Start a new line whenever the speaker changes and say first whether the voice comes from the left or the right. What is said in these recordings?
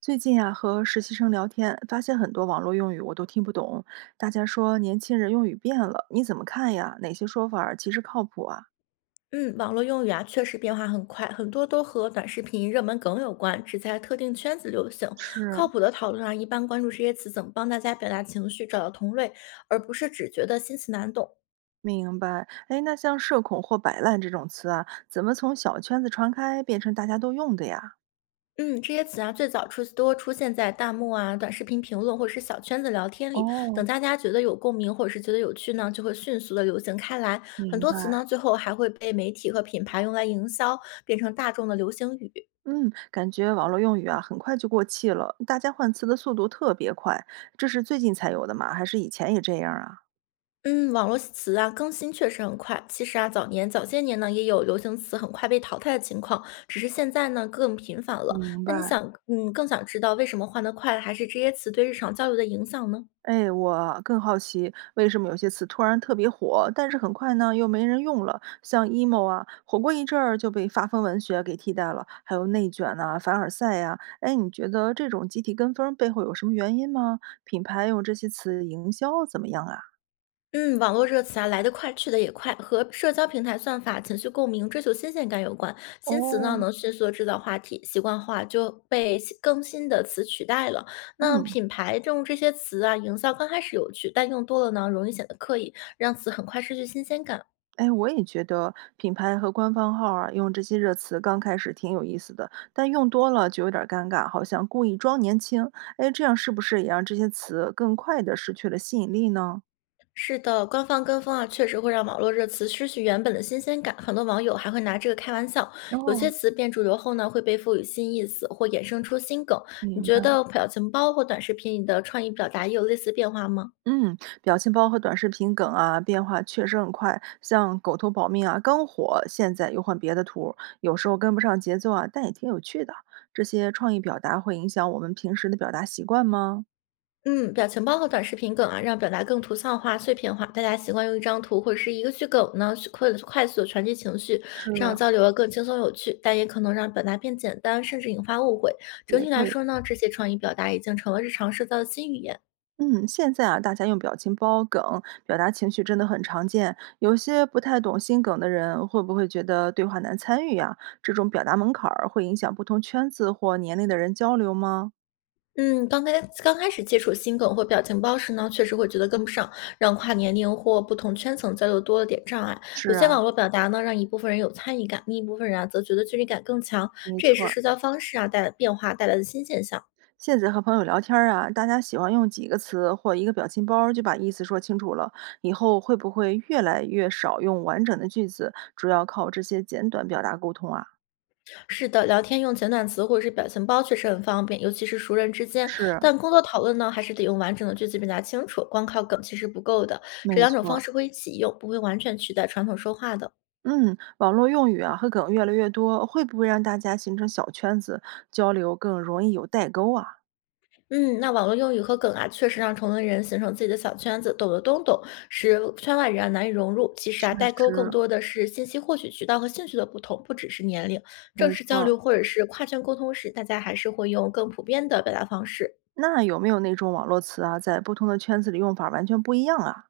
right: 最近啊，和实习生聊天，发现很多网络用语我都听不懂。大家说年轻人用语变了，你怎么看呀？哪些说法儿其实靠谱啊？
left: 嗯，网络用语啊，确实变化很快，很多都和短视频热门梗有关，只在特定圈子流行。
right: 是。
left: 靠谱的讨论啊，一般关注这些词怎么帮大家表达情绪，找到同类，而不是只觉得新词难懂。
right: 明白。哎，那像社恐或摆烂这种词啊，怎么从小圈子传开变成大家都用的呀？
left: 嗯，这些词啊，最早出现在弹幕啊、短视频评论或者是小圈子聊天里。等
right: 哦。
left: 大家觉得有共鸣或者是觉得有趣呢，就会迅速的流行开来。很
right: 明
left: 多
right: 白。
left: 词呢，最后还会被媒体和品牌用来营销，变成大众的流行语。
right: 嗯，感觉网络用语啊，很快就过气了，大家换词的速度特别快。这是最近才有的吗？还是以前也这样啊？
left: 嗯，网络词啊更新确实很快。其实啊，早些年呢，也有流行词很快被淘汰的情况，只是现在呢更频繁了。
right: 明
left: 那你
right: 白。
left: 想，更想知道为什么换得快，还是这些词对日常交流的影响呢？
right: 哎，我更好奇为什么有些词突然特别火，但是很快呢又没人用了。像 emo 啊，火过一阵儿就被发疯文学给替代了，还有内卷呐、凡尔赛呀、哎，你觉得这种集体跟风背后有什么原因吗？品牌用这些词营销怎么样啊？
left: 嗯，网络热词啊来得快，去得也快，和社交平台算法、情绪共鸣、追求新鲜感有关。新词呢
right: 哦。
left: 能迅速地制造话题，习惯化就被新更新的词取代了。那
right: 嗯。
left: 品牌用这些词啊，营销刚开始有趣，但用多了呢，容易显得刻意，让词很快失去新鲜感。
right: 哎，我也觉得品牌和官方号啊，用这些热词刚开始挺有意思的，但用多了就有点儿尴尬，好像故意装年轻。哎，这样是不是也让这些词更快的失去了吸引力呢？
left: 是的，官方跟风啊，确实会让网络热词失去原本的新鲜感。很多网友还会拿这个开玩笑，有些
right: 哦。
left: 词变主流后呢，会被赋予新意思或衍生出新梗。你
right: 明
left: 觉
right: 白。
left: 得表情包或短视频里的创意表达也有类似变化吗？
right: 嗯，表情包和短视频梗啊，变化确实很快。像“狗头保命”啊，刚火，现在又换别的图儿，有时候跟不上节奏啊，但也挺有趣的。这些创意表达会影响我们平时的表达习惯吗？
left: 嗯，表情包和短视频梗啊，让表达更图像化、碎片化，大家习惯用一张图或者是一个句梗呢，去快速的传递情绪，这样
right: 是。
left: 交流啊更轻松有趣，但也可能让表达变简单，甚至引发误会。整
right: 也
left: 体来
right: 对。
left: 说呢，这些创意表达已经成了日常社交的新语言。
right: 嗯，现在啊，大家用表情包梗表达情绪真的很常见。有些不太懂心梗的人，会不会觉得对话难参与呀、这种表达门槛儿会影响不同圈子或年龄的人交流吗？
left: 嗯，刚开始接触新梗或表情包时呢，确实会觉得跟不上，让跨年龄或不同圈层交流多了点障碍。
right: 是
left: 有些
right: 啊。
left: 网络表达呢，让一部分人有参与感，另一部分人啊，则觉得距离感更强。
right: 没
left: 这也
right: 错
left: 是
right: 儿。
left: 社交方式啊带来的新现象。
right: 现在和朋友聊天儿啊，大家喜欢用几个词或一个表情包儿就把意思说清楚了。以后会不会越来越少用完整的句子，主要靠这些简短表达沟通啊？
left: 是的，聊天用简短词或者是表情包确实很方便，尤其是熟人之间。
right: 是。
left: 但工作讨论呢，还是得用完整的句子表达清楚，光靠梗其实不够的。这
right: 没
left: 两种
right: 错
left: 方
right: 儿。
left: 式会一起用，不会完全取代传统说话的。
right: 嗯，网络用语啊和梗越来越多，会不会让大家形成小圈子交流，更容易有代沟啊？
left: 嗯，那网络用语和梗啊，确实让同龄人形成自己的小圈子，懂得都懂，使圈外人啊难以融入。其实
right: 确
left: 啊，代沟更
right: 实。
left: 多的是信息获取渠道和兴趣的不同，不只是年龄。正
right: 没
left: 式
right: 错
left: 交
right: 儿。
left: 流或者是跨圈沟通时，大家还是会用更普遍的表达方式。
right: 那有没有那种网络词啊，在不同的圈子里用法完全不一样啊？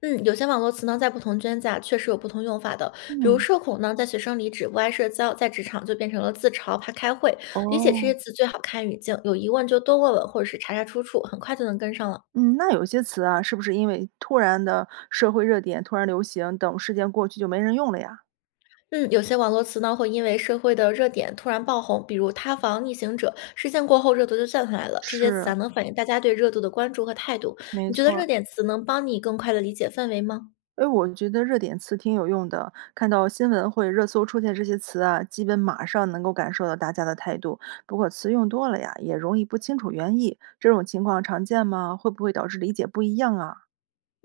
left: 嗯，有些网络词呢，在不同圈子啊，确实有不同用法的。比如
right: 嗯。
left: 社恐呢，在学生里指不爱社交，在职场就变成了自嘲、怕开会。理解这
right: 哦。
left: 些词最好看语境，有疑问就多问问，或者是查查出处，很快就能跟上了。
right: 嗯，那有些词啊，是不是因为突然的社会热点突然流行，等事件过去就没人用了呀？
left: 嗯，有些网络词呢会因为社会的热点突然爆红，比如"塌房""逆行者"，事件过后热度就降下来了。这些词
right: 是。
left: 啊能反映大家对热度的关注和态度。
right: 没
left: 你觉得
right: 错
left: 热
right: 儿。
left: 点词能帮你更快的理解氛围吗？
right: 哎，我觉得热点词挺有用的，看到新闻或者热搜出现这些词啊，基本马上能够感受到大家的态度。不过词用多了呀，也容易不清楚原意，这种情况常见吗？会不会导致理解不一样啊？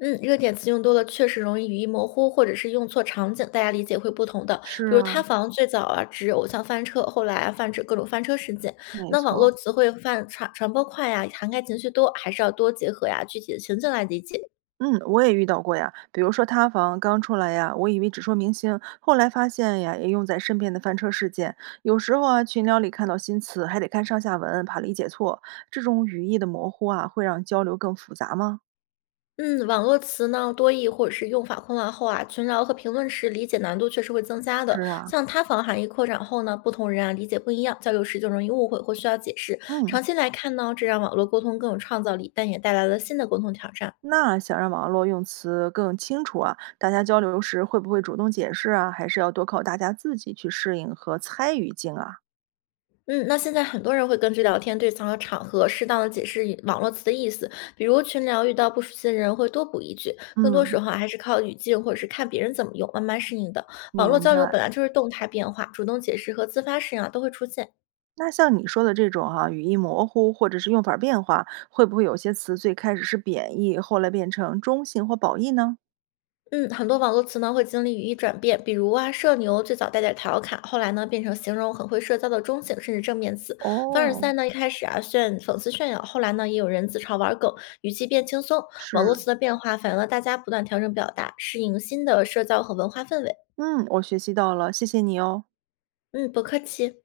left: 嗯，热点词用多了确实容易语义模糊，或者是用错场景，大家理解会不同的。
right: 是
left: 比如
right: 啊。
left: “塌房"最早啊指偶像翻车，后来啊泛指各种翻车事件。
right: 没
left: 那网
right: 错儿。
left: 络词汇传播快呀，涵盖情绪多，还是要多结合呀具体的情境来理解。
right: 嗯，我也遇到过呀。比如说塌房刚出来呀，我以为只说明星，后来发现呀，也用在身边的翻车事件。有时候啊，群聊里看到新词，还得看上下文，怕理解错。这种语义的模糊啊，会让交流更复杂吗？
left: 嗯，网络词呢多义或者是用法混乱后啊，群聊和评论时理解难度确实会增加的。
right: 是啊。
left: 像塌房含义扩展后呢，不同人啊理解不一样，交流时就容易误会或需要解释。
right: 嗯。
left: 长期来看呢，这让网络沟通更有创造力，但也带来了新的沟通挑战。
right: 那想让网络用词更清楚啊，大家交流时会不会主动解释啊？还是要多靠大家自己去适应和猜语境啊？
left: 嗯，那现在很多人会根据聊天对象和场合，适当的解释以网络词的意思。比如群聊遇到不熟悉的人，会多补一句。更多时
right: 嗯。
left: 候啊还是靠语境或者是看别人怎么用，慢慢适应的。网络
right: 明
left: 交流
right: 白。
left: 本来就是动态变化，主动解释和自发适应啊，都会出现。
right: 那像你说的这种哈、语义模糊或者是用法儿变化，会不会有些词最开始是贬义，后来变成中性或褒义呢？
left: 嗯，很多网络词呢会经历语义转变，比如啊，社牛最早带点调侃，后来呢变成形容很会社交的中性甚至正面词。凡尔
right: 哦。
left: 赛呢一开始啊讽刺炫耀，后来呢也有人自嘲玩梗，语气变轻松。网络
right: 是。
left: 词的变化反映了大家不断调整表达，适应新的社交和文化氛围。
right: 嗯，我学习到了，谢谢你哦。
left: 嗯，不客气。